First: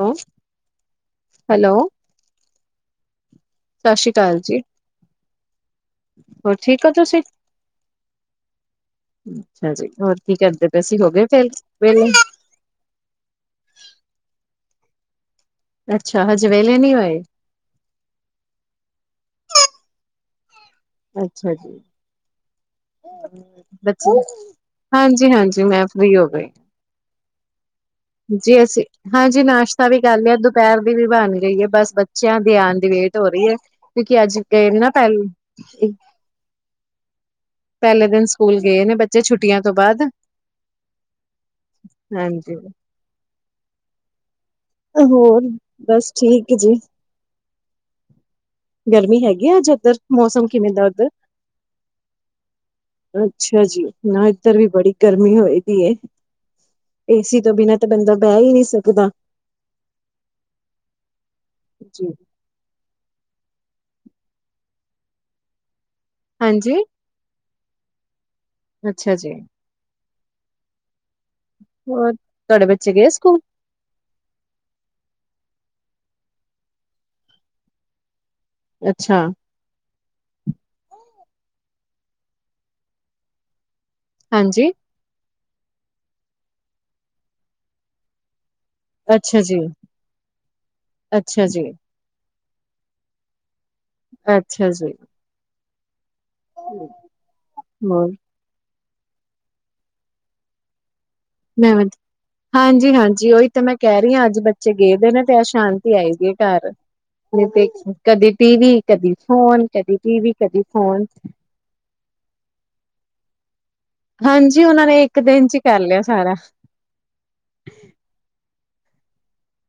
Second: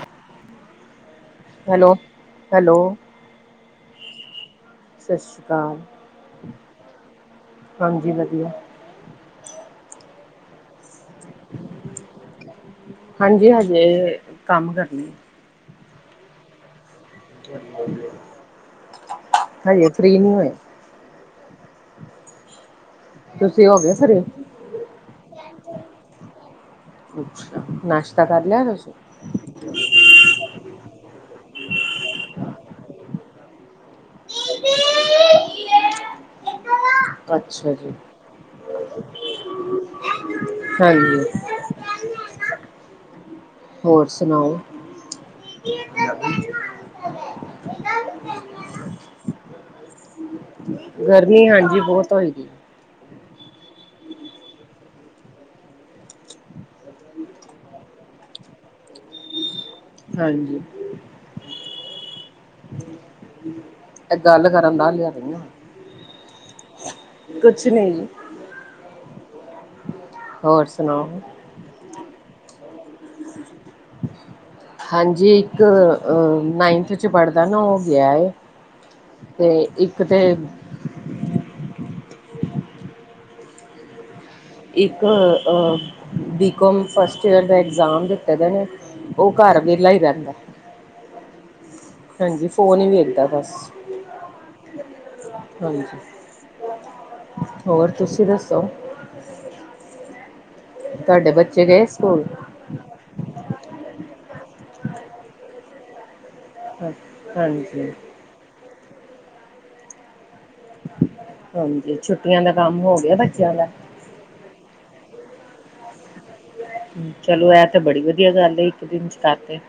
Has. Hello, hello. ਸਤਿ ਸ਼੍ਰੀ ਅਕਾਲ ਜੀ ਸਤਿ ਸ਼੍ਰੀ ਅਕਾਲ ਹੋਰ ਠੀਕ ਹੋ ਤੁਸੀਂ? ਹਾਂਜੀ ਵਧੀਆ। ਅੱਛਾ ਜੀ ਹੋਰ ਕੀ ਕਰਦੇ ਪਏ ਸੀਂ ਹੋਗੇਏ ਫੇਰ ਵੇਲੇ। ਹਾਂਜੀ ਹਾਂਜੀ ਇਹ ਕੰਮ ਕਰਨੇ। ਅੱਛਾ ਹਜੇ ਵੇਲੇ ਨਹੀਂ ਹੋਏ। ਹਾਂ ਲੇ ਫ੍ਰਰੀ ਨਹੀਂ ਹੋਏ। ਅੱਛਾ ਜੀ। ਤੁਸੀਂ ਹੋ ਗਏ ਫ੍ਰੀ? ਹਾਂਜੀ, ਹਾਂਜੀ ਮੈਂ ਫਰੀ ਹੋ ਗਈ ਅੱਛਾ ਨਾਸ਼ਤਾ ਕਰ ਲੇਆ ਜੀ ਅਸੀਂ ਹਾਂਜੀ ਨਾਸ਼ਤਾ ਵੀ ਕਰ ਲਿਆ ਦੁਪਹਰ ਦੀ ਵੀ ਬਣ ਗਈ ਏ ਬਸ ਬੱਚਿਆਂ ਦੀ ਆਣ ਦੀ ਵੇਟ ਹੋ ਰੀ ਏ ਕਿਉਂਕਿ ਅੱਜ ਕ ਨਾ ਪਹਲੇ ਅੱਛਾ ਜੀ। ਪਹਲੇ ਦਿਨ ਸਕੂਲ ਗਏ ਨੇ ਬੱਚੇ ਛੁੱਟੀਆਂ ਤੋਂ ਬਾੱਦ ਹਾਂਜੀ ਹਾਂਜੀ। ਹੋਰ ਸੁਣਾਓ? ਹੋਰ ਬਸ ਠੀਕ ਜੀ। ਗਰਮੀ ਹੈਗੀ ਆੱਜ ਇੱਧਰ। ਮੌਸਮ ਕਿਵੇਂ। ਦਾ ਉੱਧਰ? ਗਰਮੀ ਹਾਂਜੀ ਬਹੁਤ ਹੋਏਗੀ। ਅੱਛਾ ਜੀ, ਨਾ ਇੱਧਰ ਵੀ ਬੜੀ ਗਰਮੀ ਹੋਏਗੀ। ਏਸੀ ਤੋਂ ਬਿਨਾਂ ਤਾਂ ਬੰਦਾ ਬੇਈ ਨੀਂ ਸਕਦਾ। ਹਾਂਜੀ ਜੀ ਗੱਲ ਕਰਨ ਦਾ ਲਿਆ ਰਆਂ ਹਾਂਜੀ। ਕੁਛ ਨਈ। ਅੱਛਾ ਜੀ। ਹੋਰ ਸੁਣਾਓ। ਹੋਰ ਤੁਆਡੇ ਬੱਚੇ ਗੇ ਸਕੂਲ। ਹਾਂਜੀ ਇੱਕ ਨਹਾਇਥ ਚ ਪੜ੍ਹਦਾ ਨਾ ਓਹ ਗਿਆ। ਅੱਛਾ ਤੇ ਇੱਕ ਤੇ। ਹਾਂਜੀ। ਇੱਕ ਬੀਕੌਮ ਫਸਟ ਈਅਰ ਦਾ ਐਗਜ਼ਾਮ ਦਿੱਤਾ ਆਂ ਨੇ। ਉਹ ਅੱਛਾ ਜੀ ਘਰ ਵੇਲਾ ਹੀ ਰਹੰਦਾ, ਅੱਛਾ ਜੀ ਹਾਂਜੀ ਫੋਨ ਹੀ ਵੇਖਦਾ ਬਸ। ਅੱਛਾ ਜੀ। ਹਾਂਜੀ ਸਰ। ਹ [inaudible] ਹੋਰ ਤੁਸੀਂ ਦੱਸੋ। ਤੁਹਾਡੇ ਬੱਚੇ ਮੈਂ ਗਏ ਸਕੂਲ। ਹਾਂਜੀ, ਹਾਂਜੀ ਓਈ ਤਾਂ ਮੈਂ ਕੇ ਰੀਆ ਅੱਜ ਬੱਚੇ ਗਏ ਨੇ ਤੇ ਅਜ ਸ਼ਾਂਤੀ ਆਏਗੀ। ਕਰ ਨੀਂ ਤੇ ਹਾਂਜੀ ਕਦੀ ਟੀਵੀ ਕਦੀ ਫੋਨ ਕਦੀ ਟੀਵੀ ਕਦੀ ਫੋਨ। ਹਾਂਜੀ, ਛੁੱਟੀਆਂ ਦਾ ਕੰਮ ਹੋ ਗਿਆ ਬੱਚਿਆਂ ਦਾ। ਹਾਂਜੀ ਉਹਨਾਂ ਨੇ ਇੱਕ ਦਿਨ ਚ ਕਰ ਲਿਆ ਸਾਰਾ। ਚਲੋ ਏ ਤੇ ਬੜੀ ਵਧੀਆ ਗੱਲ ਏ ਇੱਕ ਦਿਨ ਵਿਚ ਕਰ ਤੇ।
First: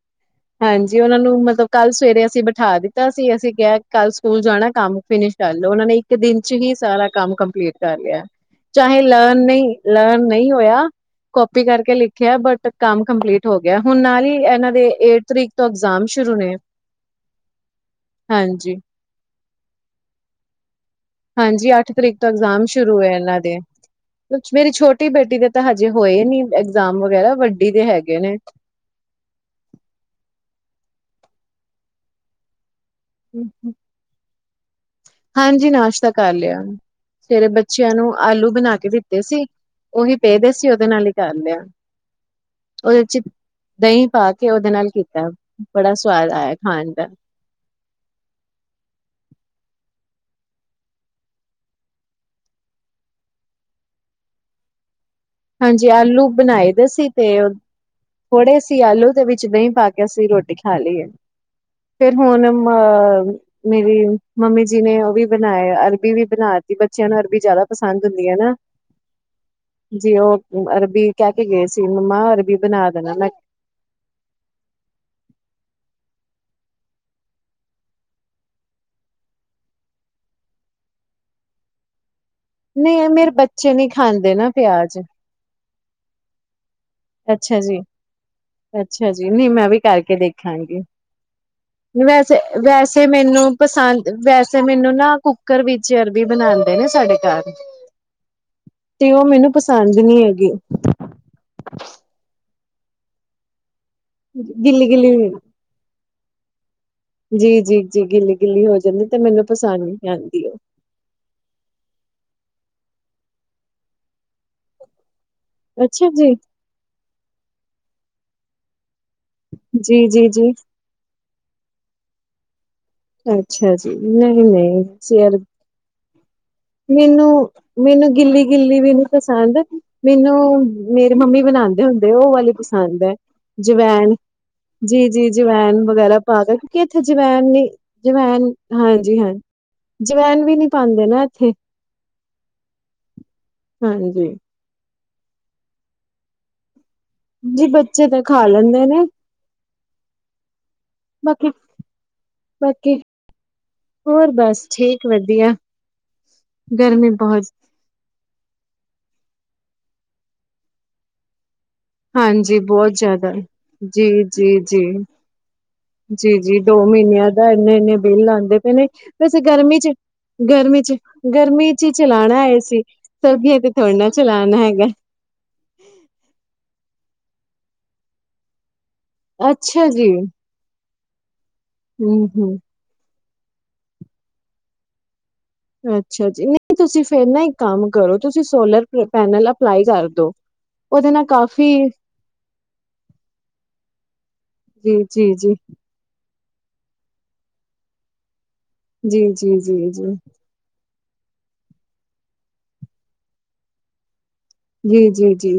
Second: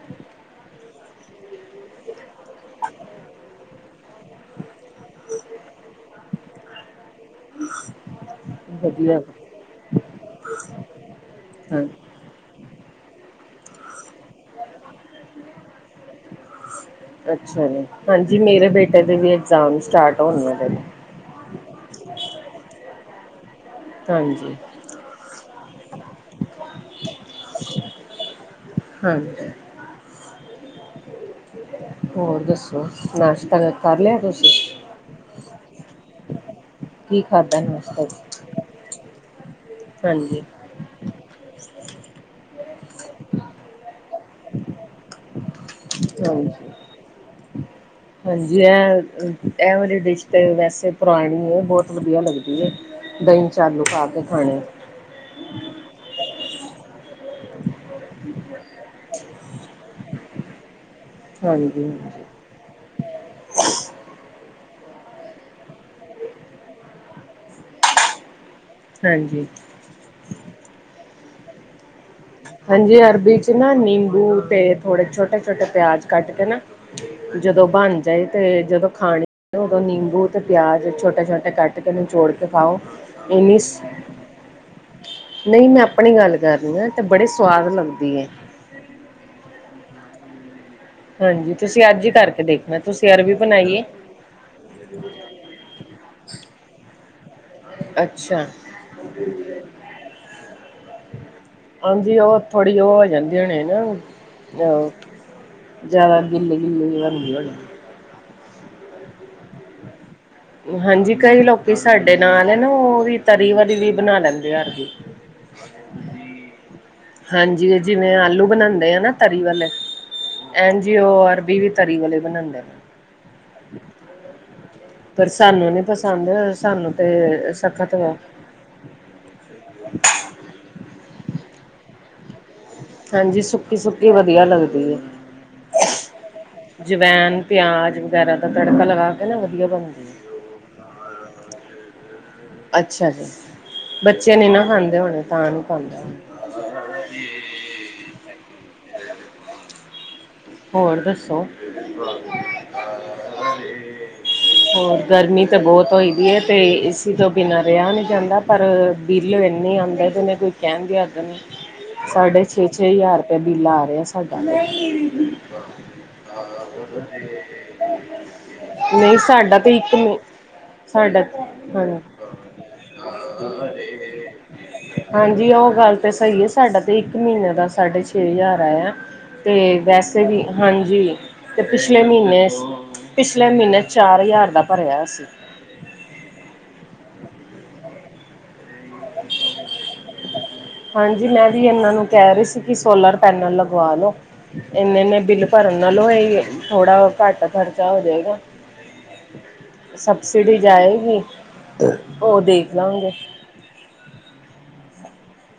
ਹਾਂਜੀ ਓਨਾਂ ਨੂੰ ਮਤਲਬ ਕੱਲ੍ਹ ਸਵੇਰੇ ਅਸੀਂ ਬਿਠਾ ਦਿੱਤਾ ਸੀ ਅਸੀਂ ਕਿਆ ਕੱਲ ਸਕੂਲ ਜਾਣਾ ਕੰਮ ਫਿਨਿਸ਼। ਚੱਲੋ ਉਹਨਾਂ ਨੇ ਇੱਕ ਦਿਨ ਚ ਹੀ ਸਾਰਾ ਕੰਮ ਕੰਪਲੀਟ ਕਰ ਲਿਆ। ਚਾਹੇ ਵਧੀਆ ਲਰਨ ਨਈ ਲਰਨ ਨਈ ਹੋਇਆ ਕੋਪੀ ਹਾਂ। ਕਰਕੇ ਲਿਖ। ਕੇਆ ਬਟ ਕੰਮ ਕੰਪਲੀਟ ਹੋ ਗਿਆ ਹੁਣ ਨਾਲ ਈ ਇਹਨਾਂ ਦੇ ਇੱਕ ਤਰੀਕ ਤੋਂ ਇਗਜ਼ਾਮ ਸ਼ੁਰੂ ਨੇ। ਅੱਛਾ ਜੀ, ਹਾਂਜੀ ਮੇਰੇ ਬੇਟੇ ਦੇ ਵੀ ਇਗਜ਼ਾਮ ਸਟਾਰਟ ਹੋਣ ਵਾਲੇ ਨੇ। ਹਾਂਜੀ ਅੱਠ ਤਰੀਕ ਤੋਂ ਇਗਜ਼ਾਮ ਸ਼ੁਰੂ ਏ ਏਨਾਂ ਦੇ। ਹਾਂਜੀ ਮੇਰੀ ਛੋਟੀ ਬੇਟੀ ਦੇ ਤਾਂ ਹਜੇ ਹੋਏ ਨੀ ਐਗਜ਼ਾਮ ਵਗੈਰਾ ਵੱਡੀ ਦੇ ਹੈਗੇ ਨੇ। ਹਾਂ। ਹੋਰ ਦੱਸੋ ਨਾਸ਼ਤਾ ਕਰ ਲਿਆ ਤੁਸੀਂ। ਹਾਂਜੀ ਨਾਸ਼ਤਾ ਕਰ ਲਿਆ। ਕੀ ਸਵੇਰੇ ਖਾਧਾ ਬੱਚਿਆਂ ਨਾਸ਼ਤਾ ਨੂੰ ਚ ਆਲੂ ਬਣਾ ਕੇ ਦਿੱਤੇ ਸੀ ਉਹੀ ਹਾਂਜੀ ਪਏ ਸੀ ਉਹਦੇ ਨਾਲ। ਕਰ ਲਿਆ ਉਹਦੇ ਚ ਦਈ ਪਾ ਕੇ ਉਹਦੇ ਨਾਲ ਕੀਤਾ। ਬੜਾ ਸਵਾਦ ਆਇਆ ਹਾਂਜੀ ਖਾਣ ਦਾ। ਹਾਂਜੀ ਇਹ ਡਿਸ਼ ਤੇ ਵੈਸੇ ਪੁਰਾਣੀ ਏ ਬੋਹਤ ਵਧੀਆ ਲੱਗਦੀ ਏ। ਦਈ ਚ ਆਲੂ ਪਾ ਕੇ ਖਾਣੇ। ਹਾਂਜੀ ਆਲੂ ਬਣਾਏ ਤੇ ਸੀ ਤੇਲ। ਥੋੜ੍ਹੇ ਸੀ ਆਲੂ ਦੇ ਵਿੱਚ ਦਈ ਪਾਕੇ ਅਸੀਂ ਰੋਟੀ ਖਾ ਲੀਏ। ਹਾਂਜੀ ਹਾਂਜੀ ਫੇਰ ਹੁਣ ਅ। ਮੇਰੀ ਮੰਮੀ ਜੀ ਨੇ ਓਵੀ ਬੇਨਾਤੀ ਅਰਬੀ ਵੀ। ਬੱਚਿਆਂ ਨੂੰ ਅਰਬੀ ਜ਼ਾਦਾ ਪਸੰਦ ਹੁੰਦੀ ਏ ਨਾ। ਹਾਂਜੀ [unintelligible] ਜੀ ਓ ਅਰਬੀ ਕੀਹ ਕੇ ਗਏ ਸੀ ਮੰਮਾ ਅਰਬੀ ਬਣਾ ਦੇਣਾ ਮੈਂ। ਏਹਨਾਂ ਨਿੰਬੂ ਤੇ ਥੋੜੇ ਛੋਟੇ ਛੋਟੇ ਪਿਆਜ ਕੱਟ ਕੇ ਨਾ। ਜਦੋਂ ਬਣ ਜਾਏ ਤੇ ਜਦੋਂ ਖਾਣੇ ਉਦੋਂ ਨਿੰਬੂ ਤੇ ਪਿਆਜ ਛੋਟੇ ਛੋਟੇ ਕੱਟ। ਅਤੇ ਇਹਨੂੰ ਜੋੜ ਕੇ ਪਾਓ ਨਹੀਂ ਮੇਰੇ ਇਨੀ। ਬੱਚੇ ਨੀ ਖਾਂਦੇ ਨਾ ਪਿਆਜ ਨਹੀਂ ਮੈਂ ਆਪਣੀ ਗੱਲ ਕਰ ਰਹੀ ਆ ਤੇ ਬੜੇ ਅੱਛਾ ਸਵਾਦ ਜੀ ਬਣਾਦੀ। ਅੱਛਾ, ਜੀ ਨਹੀਂ ਮੈਂ ਵੀ ਕਰਕੇ ਦੇਖਾਂਗੀ। ਹਾਂਜੀ ਤੁਸੀਂ ਅੱਜ ਹੀ ਵੈਸੇ ਕਰਕੇ ਦੇਖਣਾ ਵੈਸੇ ਤੁਸੀਂ ਅਰਬੀ ਮੈਨੂੰ ਬਣਾਈਏ ਪਸੰਦ। ਵੈਸੇ ਮੈਨੂੰ ਨਾ ਕੁੱਕਰ ਵਿੱਚ ਅਰਬੀ ਬਣਾਉਂਦੇ ਨੇ ਸਾਡੇ ਘਰ। ਅੱਛਾ। ਤੇ ਉਹ ਮੈਨੂੰ ਪਸੰਦ ਨੀ ਹੈਗੇ। ਹਾਂਜੀ, ਉਹ ਥੋੜੀ ਉਹ ਹੋ ਜਾਂਦੀ ਹੋਣੇ ਨਾ। ਗਿੱਲੀ ਆਹੋ ਗਿੱਲੀ ਜਿਆਦਾ ਗਿੱਲੇ-ਗਿੱਲੇ ਬਣਦੀ ਹੋਣੀ। ਤੀਜੀ ਕਿੰਨੀ ਗਿੱਲੀ ਹੋ ਜਾਂਦੀ ਤੇ ਮੈਨੂੰ ਪਸੰਦ ਨਹੀਂ ਆਦੀ ਉਹ ਹਾਂਜੀ, ਕਈ ਲੋਕੀ ਸਾਡੇ ਨਾਲ ਹੈ ਨਾ ਉਹ ਵੀ ਤਰੀ ਵਾਲੀ ਵੀ ਬਣਾ ਲੈਂਦੇ ਆ। ਅੱਛਾ ਜੀ, ਹਾਂਜੀ ਜਿਵੇਂ ਆਲੂ ਬਣਾਉਦੇ ਆ ਨਾ ਤਰੀ ਵਾਲੇ ਜੀ ਜੀ ਐਂ ਜੀ ਉਹ ਅਰਬੀ ਵੀ ਤਰੀ ਵਾਲੇ ਬਣਾਦੇ ਨੇ, ਅੱਛਾ ਜੀ, ਨਹੀਂ-ਨਹੀਂ, ਪਰ ਸਾਨੂੰ ਨੀ ਪਸੰਦ ਸਾਨੂੰ ਮੈਨੂੰ ਤੇ ਸਖਤ ਮੈਨੂੰ ਵਾ ਗਿੱਲੀ ਗਿੱਲੀ ਵੀ ਨੂੰ ਪਸੰਦ, ਮੈਨੂੰ ਮੇਰੀ ਮੰਮੀ ਬਣਾਦੇ ਹੁੰਦੇ ਉਹ ਵਾਲੀ, ਖਾਦਾ ਹਾਂਜੀ ਸੁੱਕੀ ਸੁੱਕੀ ਜਵੈਨ ਵਧੀਆ ਲੱਗਦੀ ਹੈ ਜੀ ਜੀ ਜਵੈਨ ਵਗੈਰਾ ਪਾ ਦੋ, ਕਿ ਇੱਥੇ ਜਵੈਨ ਨੀ ਪਿਆਜ ਵਗੈਰਾ ਦਾ ਜਵੈਨ ਤੜਕਾ ਲਗਾ ਹਾਂਜੀ ਕੇ ਹਾਂ ਨਾ ਵਧੀਆ ਬਣਦੀ ਹੈ ਜਵੈਨ ਵੀ ਨੀ ਪਾਦੇ ਨਾ ਇੱਥੇ ਅੱਛਾ ਜੀ, ਹਾਂਜੀ। ਬੱਚੇ ਨੀ ਨਾ ਖਾਂਦੇ ਹੋਣੇ ਤਾਂ ਨੀ ਖਾਂਦਾ। ਜੀ ਬੱਚੇ ਤਾਂ ਖਾ ਲੈਂਦੇ ਨੇ, ਹੋਰ ਦੱਸੋ? ਬਾਕੀ-ਬਾਕੀ ਹੋਰ ਬਸ ਹੋਰ ਠੀਕ ਗਰਮੀ ਵਧੀਆ ਤਾਂ ਬਹੁਤ ਹੋਈ ਦੀ ਹੈ, ਤੇ ਗਰਮੀ ਏਸੀ ਤੋਂ ਬਹੁਤ ਬਿਨਾਂ ਰਿਹਾ ਨਹੀਂ ਜਾਂਦਾ, ਪਰ ਬਿੱਲ ਇੰਨੇ ਆਦਾ ਜਿਵੇ ਕੋਈ ਕਹਿਣ ਦੀ ਅੱਗ ਨਹੀਂ, ਸਾਢੇ ਹਾਂਜੀ ਛੇ-ਛੇ ਬਹੁਤ ਹਜ਼ਾਰ ਜ਼ਿਆਦਾ ਰੁਪਇਆ ਬਿੱਲ ਆ ਰਿਹਾ ਸਾਡਾ ਤੇ ਜੀ ਜੀ ਦੋ ਮਹੀਨਿਆਂ ਦਾ ਇੰਨੇ-ਇੰਨੇ ਬਿੱਲ ਆਉਂਦੇ ਪਏ ਨੇ, ਕੁਛ ਸਾਡਾ ਤੇ ਗਰਮੀ ਚ, ਇੱਕ ਗਰਮੀ ਚ ਸਾਡਾ ਗਰਮੀ ਚ ਹੀ ਹਾਂ ਚਲਾਣਾ ਹੈ, ਏਸੀ ਸਰਦੀਆਂ ਤੇ ਥੋੜਾ ਚਲਾਣਾ ਹੈਗਾ। ਹਾਂਜੀ ਉਹ ਗੱਲ ਤਾਂ ਸਹੀ ਹੈ, ਸਾਡਾ ਤਾਂ ਇੱਕ ਮਹੀਨੇ ਦਾ ਸਾਢੇ ਛੇ ਹਜ਼ਾਰ ਆਇਆ। ਤੇ ਅੱਛਾ ਜੀ ਵੈਸੇ ਵੀ ਹਾਂਜੀ ਤੇ ਪਿਛਲੇ ਮਹੀਨੇ, ਹੂੰ-ਹੂੰ ਪਿਛਲੇ ਮਹੀਨੇ ਚਾਰ ਹਜ਼ਾਰ ਦਾ ਭਰਿਆ ਅਸੀ, ਅੱਛਾ ਜੀ ਨਹੀਂ ਤੁਸੀਂ ਫਿਰ ਨਾ ਇੱਕ ਕੰਮ ਕਰੋ, ਤੁਸੀਂ ਸੋਲਰ ਪੈਨਲ ਅਪਲਾਈ ਕਰਦੋ, ਹਾਂਜੀ ਮੈਂ ਵੀ ਇਹਨਾਂ ਨੂੰ ਕਹਿ ਰਹੀ ਸੀ, ਕਿ ਸੋਲਰ ਪੈਨਲ ਲਗਵਾ ਲੋ ਇੰਨੇ ਜੀ ਇਨੇ ਜੀ ਬਿੱਲ ਜੀ ਭਰਨ ਨਾਲ ਚਲੋ ਇਹ ਥੋੜਾ ਘੱਟ ਖਰਚਾ ਹੋ ਜਾਏਗਾ। ਜੀ ਜੀ ਜੀ ਜੀ ਸਬਸਿਡੀ ਜਾਏਗੀ, ਉਹ ਦੇਖ ਲਾਗੇ। ਜੀ-ਜੀ-ਜੀ,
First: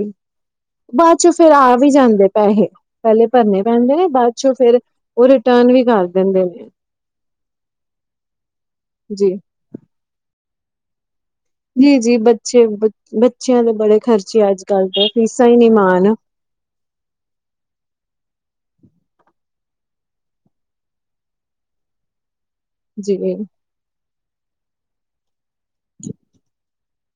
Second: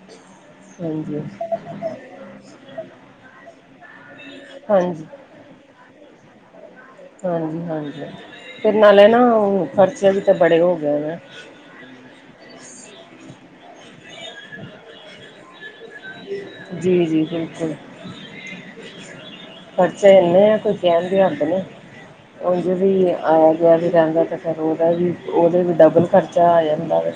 ਬਾਅਦ ਹਾਂਜੀ ਚ ਫੇਰ ਆ ਵੀ ਜਾਂਦੇ ਪੈਸੇ, ਪਹਿਲੇ ਭਰਨੇ ਪੈਂਦੇ ਨੇ ਬਾਅਦ ਚੋਂ ਫੇਰ ਹਾਂਜੀ। ਉਹ ਰਿਟਰਨ ਵੀ ਕਰ ਦਿੰਦੇ ਨੇ, ਹਾਂਜੀ-ਹਾਂਜੀ, ਫੇਰ ਨਾਲੇ ਨਾ ਜੀ ਖ਼ਰਚੇ ਵੀ ਤਾਂ ਬੜੇ ਹੋ ਗਏ ਨੇ, ਜੀ-ਜੀ ਬੱਚੇ ਬੱਚਿਆਂ ਦੇ ਬੜੇ ਖਰਚੇ ਆ ਅੱਜ-ਕੱਲ ਦੇ ਫੀਸਾਂ ਹੀ ਨਹੀਂ ਮਾਨ ਜੀ-ਜੀ ਬਿਲਕੁਲ, ਖਰਚੇ ਇੰਨੇ ਆ ਕੋਈ ਕਹਿਦੇ ਹੁੰਦੇ ਨੇ ਉਹ ਵੀ, ਜੀ ਆ ਵੀ ਰਹਿੰਦਾ, ਅਤੇ ਫਿਰ ਉਹਦਾ ਵੀ ਉਹਦਾ ਵੀ ਡਬਲ ਖਰਚਾ ਆ ਜਾਂਦਾ ਫਿਰ।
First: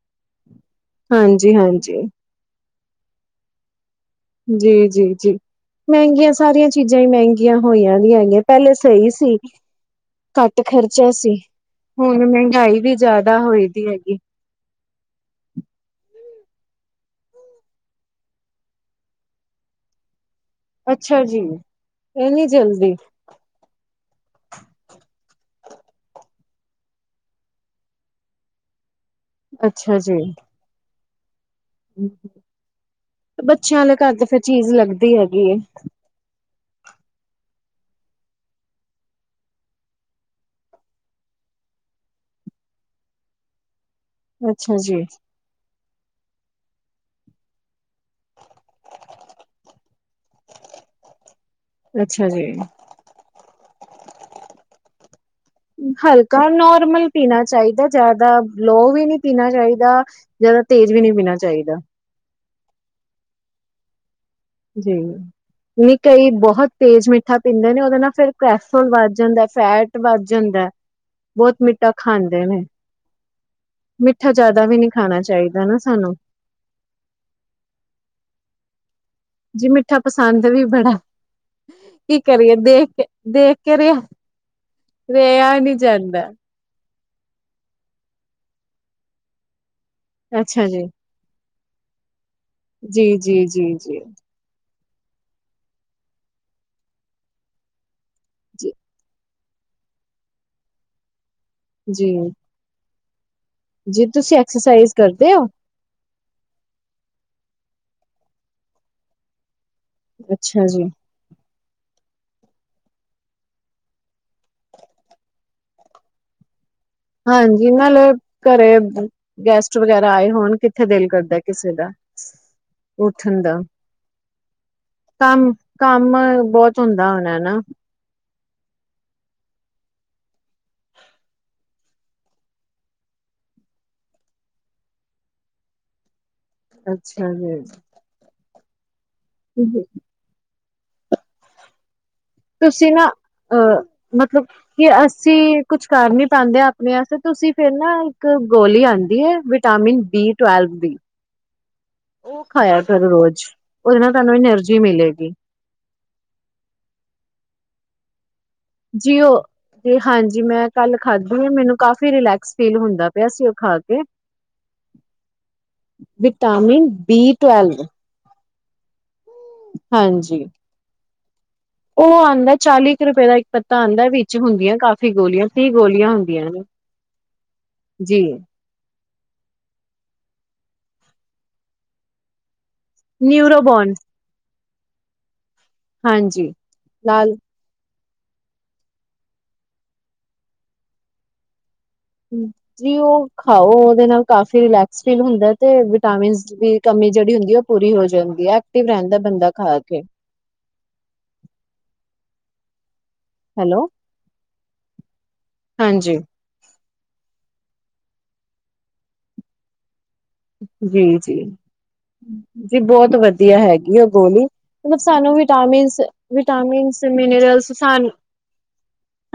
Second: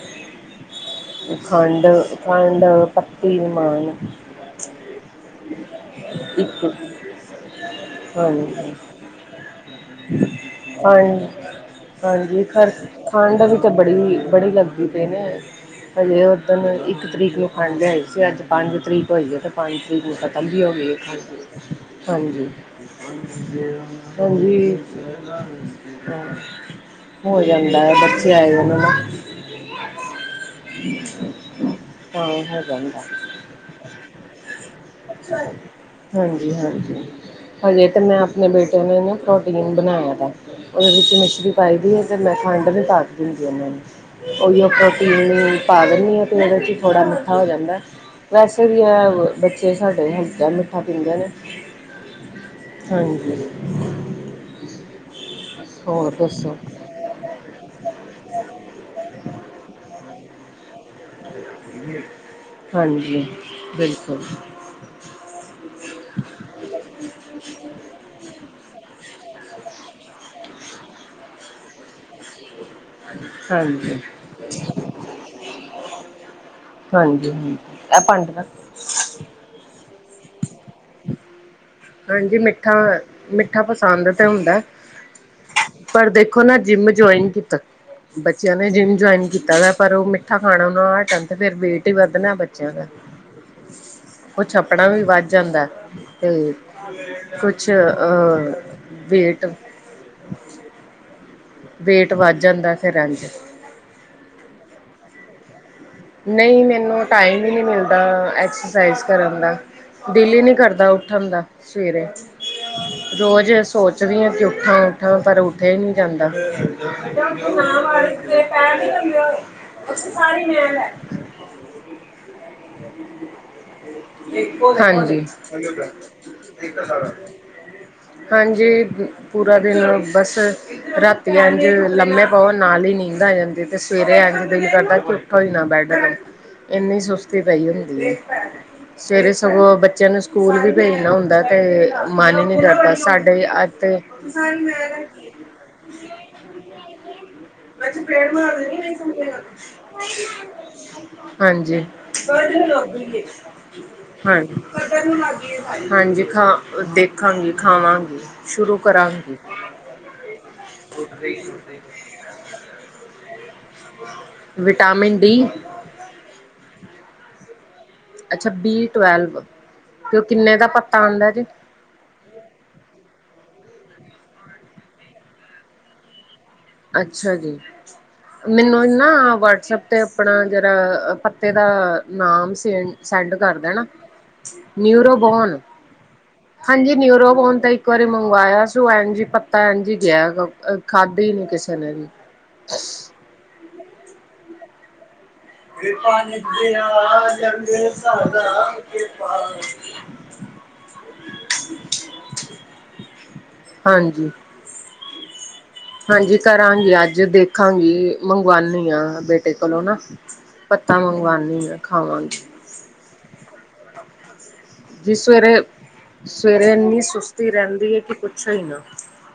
ਹਾਂਜੀ ਹਾਂਜੀ ਖੰਡ-ਖੰਡ ਪਤੀ ਨਹੀਂ ਮਾਣ। ਜੀ-ਜੀ-ਜੀ ਮਹਿੰਗੀਆਂ ਇੱਕ ਸਾਰੀਆਂ ਚੀਜ਼ਾਂ ਹੀ ਮਹਿੰਗੀਆਂ। ਹੋਈਆਂ ਹੈਗੀਆਂ, ਪਹਿਲੇ ਹਾਂਜੀ ਸਹੀ ਸੀ। ਘੱਟ ਖਰਚਾ ਹਾਂਜੀ ਸੀ, ਹੁਣ ਹਾਂਜੀ ਖਰ ਮਹਿੰਗਾਈ ਵੀ ਜ਼ਿਆਦਾ ਖੰਡ ਵੀ ਹੋਈ ਤਾਂ ਦੀ ਐ ਗੀ। ਬੜੀ ਬੜੀ ਲੱਗਦੀ ਤੇ ਨਾ ਹਜੇ ਉਸ ਦਿਨ ਇੱਕ ਤਰੀਕ ਨੂੰ ਖੰਡਿਆਈ ਸੀ, ਅੱਜ ਪੰਜ ਤਰੀਕ ਹੋਈ ਹੈ ਤੇ ਪੰਜ ਤਰੀਕ ਨੂੰ ਹਾਜੀ ਆ ਗਈ ਅੱਛਾ ਜੀ, ਇੰਨੀ ਹਾਂਜੀ-ਹਾਂਜੀ, ਜਲਦੀ। ਹੋ ਜਾਂਦਾ ਹੈ, ਬੱਚੇ ਆਏ ਨਾ, ਅੱਛਾ ਜੀ, [unintelligible] ਤਾਂ ਹੋ ਜਾਂਦਾ ਬੱਚਿਆਂ ਦੇ ਘਰ ਤੇ ਫੇਰ ਚੀਜ਼ ਲੱਗਦੀ ਹੈਗੀ ਏ, ਹਾਂਜੀ-ਹਾਂਜੀ ਹਜੇ ਤਾਂ ਮੈਂ ਆਪਣੇ ਬੇਟਿਆਂ ਨੇ ਨਾ ਕ ਪਟੀਮ ਬਣਾਇਆ, ਦਾ ਉਹਦੇ ਵਿੱਚ ਮਿਛਲੀ ਪਾਈ ਦੀ ਹੈ, ਅਤੇ ਮੈਂ ਖੰਡ ਵੀ ਤਾ ਦਿੰਦੀ ਉਹਨਾਂ ਨੂੰ ਉਹੀਓ ਅੱਛਾ ਜੀ, ਪ੍ਰੋਟੀਨ ਪਾ ਦਿੰਦੀ ਆ ਤੇ ਉਹਦੇ ਚ ਥੋੜਾ ਮਿੱਠਾ ਹੋ ਜਾਂਦਾ। ਵੈਸੇ ਵੀ ਬੱਚੇ ਸਾਡੇ ਹਲਕਾ ਮਿੱਠਾ ਪੀਂਦੇ ਨੇ। ਅੱਛਾ ਜੀ। ਹਾਂਜੀ [inaudible] ਹਲਕਾ ਦੱਸੋ ਨੋਰਮਲ ਪੀਣਾ ਚਾਹੀਦਾ ਜਿਆਦਾ ਲੋਹ ਵੀ ਨਹੀਂ ਪੀਣਾ ਚਾਹੀਦਾ ਜਿਆਦਾ ਤੇਜ਼ ਵੀ ਨਹੀਂ ਪੀਣਾ ਚਾਹੀਦਾ। ਹਾਂਜੀ ਬਿਲਕੁਲ ਜੀ। ਨਹੀਂ ਕਈ ਬਹੁਤ ਤੇਜ਼ ਮਿੱਠਾ ਪੀਂਦੇ ਨੇ ਉਹਦੇ ਨਾਲ ਫਿਰ ਕੈਸਟਰੋਲ ਵੱਧ ਜਾਂਦਾ ਫੈਟ ਤੇ ਵੱਧ ਜਾਂਦਾ ਬਹੁਤ ਮਿੱਠਾ ਖਾਂਦੇ ਨੇ। ਹਾਂਜੀ ਮਿੱਠਾ ਜ਼ਿਆਦਾ ਵੀ ਨਹੀਂ ਖਾਣਾ ਚਾਹੀਦਾ ਨਾ ਸਾਨੂੰ ਹਾਂਜੀ ਇਹ ਭਾਂਡੇ ਰੱਖ ਜੀ ਮਿੱਠਾ ਪਸੰਦ ਵੀ ਬੜਾ ਕੀ ਹਾਂਜੀ ਕਰੀਏ ਦੇਖ ਕੇ ਦੇਖ ਮਿੱਠਾ-ਮਿੱਠਾ ਕੇ ਰਿਹਾ ਪਸੰਦ ਤੇ ਹੁੰਦਾ। ਰਿਹਾ ਨਹੀਂ ਪਰ ਜਾਂਦਾ ਦੇਖੋ ਨਾ ਜਿੰਮ ਜੁਆਇਨ ਕੀਤਾ ਬੱਚਿਆਂ ਨੇ ਜਿੰਮ ਜੁਆਇਨ ਕੀਤਾ ਦਾ ਪਰ ਉਹ ਮਿੱਠਾ ਅੱਛਾ ਖਾਣਾ ਜੀ ਉਹ ਹੱਟਣ ਤੇ ਫਿਰ ਵੇ ਕੀ ਵੱਧਣਾ ਬੱਚਿਆਂ ਦਾ ਜੀ ਜੀ ਜੀ ਜੀ ਕੁਝ ਆਪਣਾ ਵੀ ਵੱਧ ਜਾਂਦਾ ਹੈ। ਕੁਛ ਅ ਜੀ ਵੇਟ ਜੀ ਵੇਟ ਵੱਧ ਜਾਂਦਾ ਫਿਰ ਐਂਜ ਜੀ ਤੁਸੀ ਐਕਸਰਸਾਈਜ਼ ਕਰਦੇ ਹੋ। ਨਹੀਂ ਮੈਨੂੰ ਟਾਈਮ ਹੀ ਨਹੀਂ ਮਿਲਦਾ ਐਕਸਰਸਾਈਜ਼ ਕਰਨ ਦਾ ਦਿਲ ਨੀ ਅੱਛਾ ਜੀ ਕਰਦਾ ਉ ਉਠਣ ਦਾ ਸਵੇਰੇ ਰੋਜ਼ ਸੋਚਦੀ ਹਾਂ ਕਿ ਉਠਾਂ-ਉਠਾਂ ਪਰ ਉਠਿਆ ਹੀ ਨਹੀਂ ਜਾਂਦਾ। ਹਾਂਜੀ ਨਾਲ ਘਰੇ ਗੈਸਟ ਵਗੈਰਾ ਆਏ ਹੋਣ ਕਿੱਥੇ [unintelligible] ਦਿਲ ਕਰਦਾ ਕਿਸੇ ਦਾ ਉਠਣ ਦਾ ਹਾਂਜੀ। ਕੰਮ-ਕੰਮ ਬਹੁਤ ਹੁੰਦਾ ਹੋਣਾ ਹਨਾ। ਹਾਂਜੀ ਪੂਰਾ ਦਿਨ ਬਸ ਰਾਤੀ ਏੰਜ ਲੰਮੇ ਪਓ ਨਾਲ ਹੀ ਨੀਂਦ ਆ ਜਾਂਦੀ ਤੇ ਸਵੇਰੇ ਇੰਜ ਕੀ ਕਰਦਾ ਉਠੋ ਹੀ ਨਾ ਬੈਡ ਤੋਂ ਇੰਨੀ ਅੱਛਾ ਸੁਸਤੀ ਪਈ ਜੀ ਹੁੰਦੀ ਸਵੇਰੇ ਸਗੋਂ ਬੱਚਿਆਂ ਨੂੰ ਸਕੂ ਸਕੂਲ ਵੀ ਭੇਜਣਾ ਹੁੰਦਾ ਤੇ ਮਨ ਹੀ ਨਹੀਂ ਤੁਸੀ ਕਰਦਾ ਨਾ ਸਾਡੇ ਅੱਜ ਅਹ ਤੇ ਮਤਲਬ ਕਿ ਅਸੀ ਕੁਛ ਕਰ ਨੀ ਦੇ ਆਪਣੇ ਤੁਸੀ ਫਿਰ ਨਾ ਇੱਕ ਗੋਲੀ ਆਂਦੀ ਹੈ ਵਿਟਾਮਿਨ ਬੀ ਟਵੈਲਵ ਦੀ ਹਾਂਜੀ ਹਾਂ। ਉਹ ਖਾਇਆ ਕਰੋ ਰੋਜ਼ ਉਹਦੇ ਨਾਲ ਤੁਹਾਨੂੰ ਐਨਰਜੀ ਮਿਲੇਗੀ [unintelligible] ਹਾਂਜੀ ਖਾ ਦੇਖਾਂਗੀ ਖਾਵਾਂਗੀ। ਸ਼ੁਰੂ ਜੀ ਕਰਾਂਗੀ। ਉਹ ਤੇ ਹਾਂਜੀ ਮੈਂ ਕੱਲ ਖਾਧੀ ਹ ਮੈਨੂੰ ਕਾਫੀ ਰਿਲੈਕਸ ਫੀਲ ਹੁੰਦਾ ਪਿਆ ਸੀ ਉਹ ਖਾ ਕੇ vitamin D vitamin B twelve ਅੱਛਾ ਬੀ ਟੈਵਲਵ ਤੇ ਉਹ ਹਾਂਜੀ ਕਿੰਨੇ ਦਾ ਪੱਤਾ ਆਂਦਾ ਜੇ ਉਹ ਆਂਦਾ ਚਾਲੀ ਕੁ ਰੁਪਏ ਦਾ ਇੱਕ ਪੱਤਾ ਆਂਦਾ ਵਿੱਚ ਹੁੰਦੀਆਂ ਕਾਫ਼ੀ ਗੋਲੀਆਂ ਤੀਹ ਗੋਲੀਆਂ ਹੁੰਦੀਆਂ ਨੇ। ਅੱਛਾ ਜੀ। ਜੀ ਮੈਨੂੰ ਨਾ ਵਟਸਐਪ ਤੇ ਆਪਣਾ ਜਿਹੜਾ ਪੱਤੇ ਦਾ ਨਾਮ ਸੈਂ ਸੈਂਡ ਕਰ ਦੇਣਾ ਨਿਊਰੋਬੋਨ ਨਿਊਰੋਬੋਨ ਹਾਂਜੀ ਹਾਂਜੀ ਲਾਲ ਨਿਊਰੋਬੋਨ ਤਾਂ ਇੱਕ ਇੱਕ ਵਾਰੀ ਮੰਗਵਾਇਆ ਸੀ ਐਨਜੀ ਪੱਤਾ ਐਨਜੀ ਗਿਆ ਖਾਧੀ ਨੀ ਕਿਸੇ ਨੇ ਵੀ ਜੀ ਉਹ ਖਾਓ ਉਹਦੇ ਨਾਲ ਕਾਫੀ ਰਿਲੈਕਸ ਫੀਲ ਹੁੰਦਾ। ਤੇ ਵਿਟਾਮਿਨ ਦੀ ਕਮੀ ਜਿਹੜੀ ਹੁੰਦੀ ਹੈ ਉਹ ਪੂਰੀ ਹੋ ਜਾਂਦੀ ਹੈ ਐਕਟਿਵ ਰਹਿੰਦਾ ਬੰਦਾ ਖਾ ਕੇ। [inaudible] ਹੈਲੋ ਹਾਂਜੀ ਹਾਂਜੀ ਕਰਾਂਗੀ ਅੱਜ ਦੇਖਾਂਗੀ ਮੰਗਵਾਉਣੀ ਹਾਂ ਬੇਟੇ ਕੋਲੋਂ ਨਾ ਪੱਤਾ ਜੀ ਜੀ ਮੰਗਵਾਂਣੀ ਆਂ ਖਾਵਾਂਗੀ। ਜੀ ਬਹੁਤ ਵਧੀਆ ਹੈਗੀ ਆ ਗੋਲੀ ਮਤਲਬ ਜੀ ਸਾਨੂੰ ਸਵੇਰੇ ਵਿਟਾਮਿਨਸ- ਸਵੇਰੇ ਵਿਟਾਮਿਨਸ ਇੰਨੀ ਸੁਸਤੀ ਮਿਨਰਲਸ ਰਹਿੰਦੀ ਹੈ ਸਾਨੂੰ ਕਿ ਪੁੱਛੋ ਹੀ ਨਾ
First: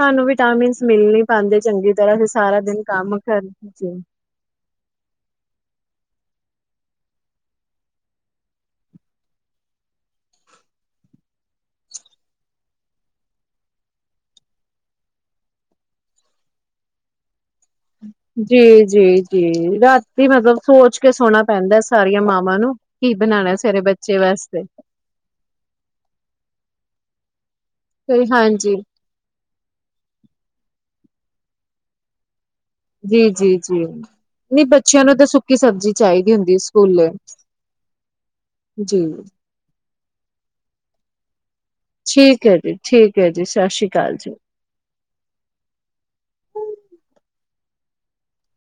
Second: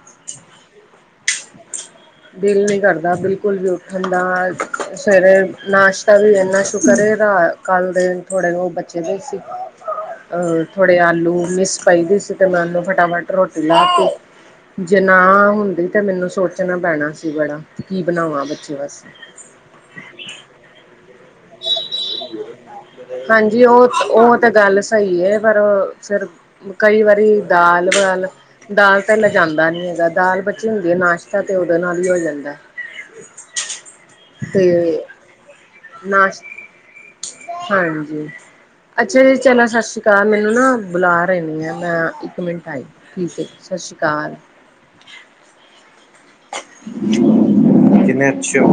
ਸਾਨੂੰ ਵਿਟਾਮਿਨਸ ਮਿਲ ਨੀ ਪਾਂਦੇ ਚੰਗੀ ਤਰ੍ਹਾਂ ਅਸੀਂ ਸਾਰਾ ਦਿਲ ਨਹੀਂ ਦਿਨ ਕਰਦਾ ਕੰਮ ਕਰ ਬਿਲਕੁਲ ਵੀ ਉੱਠਣ ਦਾ ਸਵੇਰੇ, ਨਾਸ਼ਤਾ ਵੀ ਇੰਨਾ ਸ਼ੁਕਰ ਇਹਦਾ ਕੱਲ ਦੇ ਥੋੜੇ ਬਚੇ ਦੇ ਸੀ। ਥੋੜ੍ਹੇ ਆਲੂ ਮਿਸ ਪਈ ਦੀ ਸੀ ਅਤੇ ਮੈਂ ਉਹਨੂੰ ਫਟਾਫਟ ਰੋਟੀ ਲਾਤੀ। ਜੇ ਨਾ ਹੁੰਦੀ ਤੇ ਮੈਨੂੰ ਸੋਚਣਾ ਪੈਣਾ ਸੀ ਬੜਾ। ਕੀ ਬਣਾਵਾਂ ਬੱਚੇ ਜੀ ਵਾਸਤੇ ਜੀ ਜੀ ਰਾਤੀ ਮਤਲਬ ਸੋਚ ਕੇ ਸੌਣਾ। ਪੈਂਦਾ ਸਾਰੀਆਂ ਮਾਵਾਂ ਨੂੰ, ਕੀ ਬਣਾਣਾ ਸਵੇਰੇ ਬੱਚੇ ਵਾਸਤੇ। ਹਾਂਜੀ ਇਹ ਪਰ, ਫਿਰ ਕਈ ਵਾਰੀ ਦਾਲ ਫਿਰ ਬਾਲ ਹਾਂਜੀ ਦਾਲ ਤਾਂ ਲਿਜਾਂਦਾ ਨੀ ਹੈਗਾ ਦਾਲ ਬਚੀ ਹੁੰਦੀ ਹੈ ਨਾਸ਼ਤਾ ਤੇ ਉਹਦੇ ਨਾਲ ਹੀ ਹੋ ਜਾਂਦਾ। ਜੀ ਜੀ ਜੀ, ਨਹੀਂ ਤੇ ਬੱਚਿਆਂ ਨੂੰ ਤਾਂ ਸੁ ਸੁੱਕੀ ਸਬਜ਼ੀ ਚਾਹੀਦੀ ਨਾਸ਼ ਹੁੰਦੀ ਸਕੂਲੇ, ਜੀ। ਚਲ ਸਤਿ ਸ਼੍ਰੀ ਤਾਂ ਮੈਨੂੰ ਨਾ, ਬੁਲਾ ਰਹੀ ਆ ਮੈਂ ਇੱਕ ਠੀਕ ਹੈ ਮਿੰਟ ਜੀ ਆਈ, ਠੀਕ ਜੀ ਹੈ ਸਤਿ ਸ੍ਰੀ ਸ਼੍ਰੀ ਜੀ ਅਕਾਲ। ਕਿਨੇ ਅੱਛੇ ਹੋ।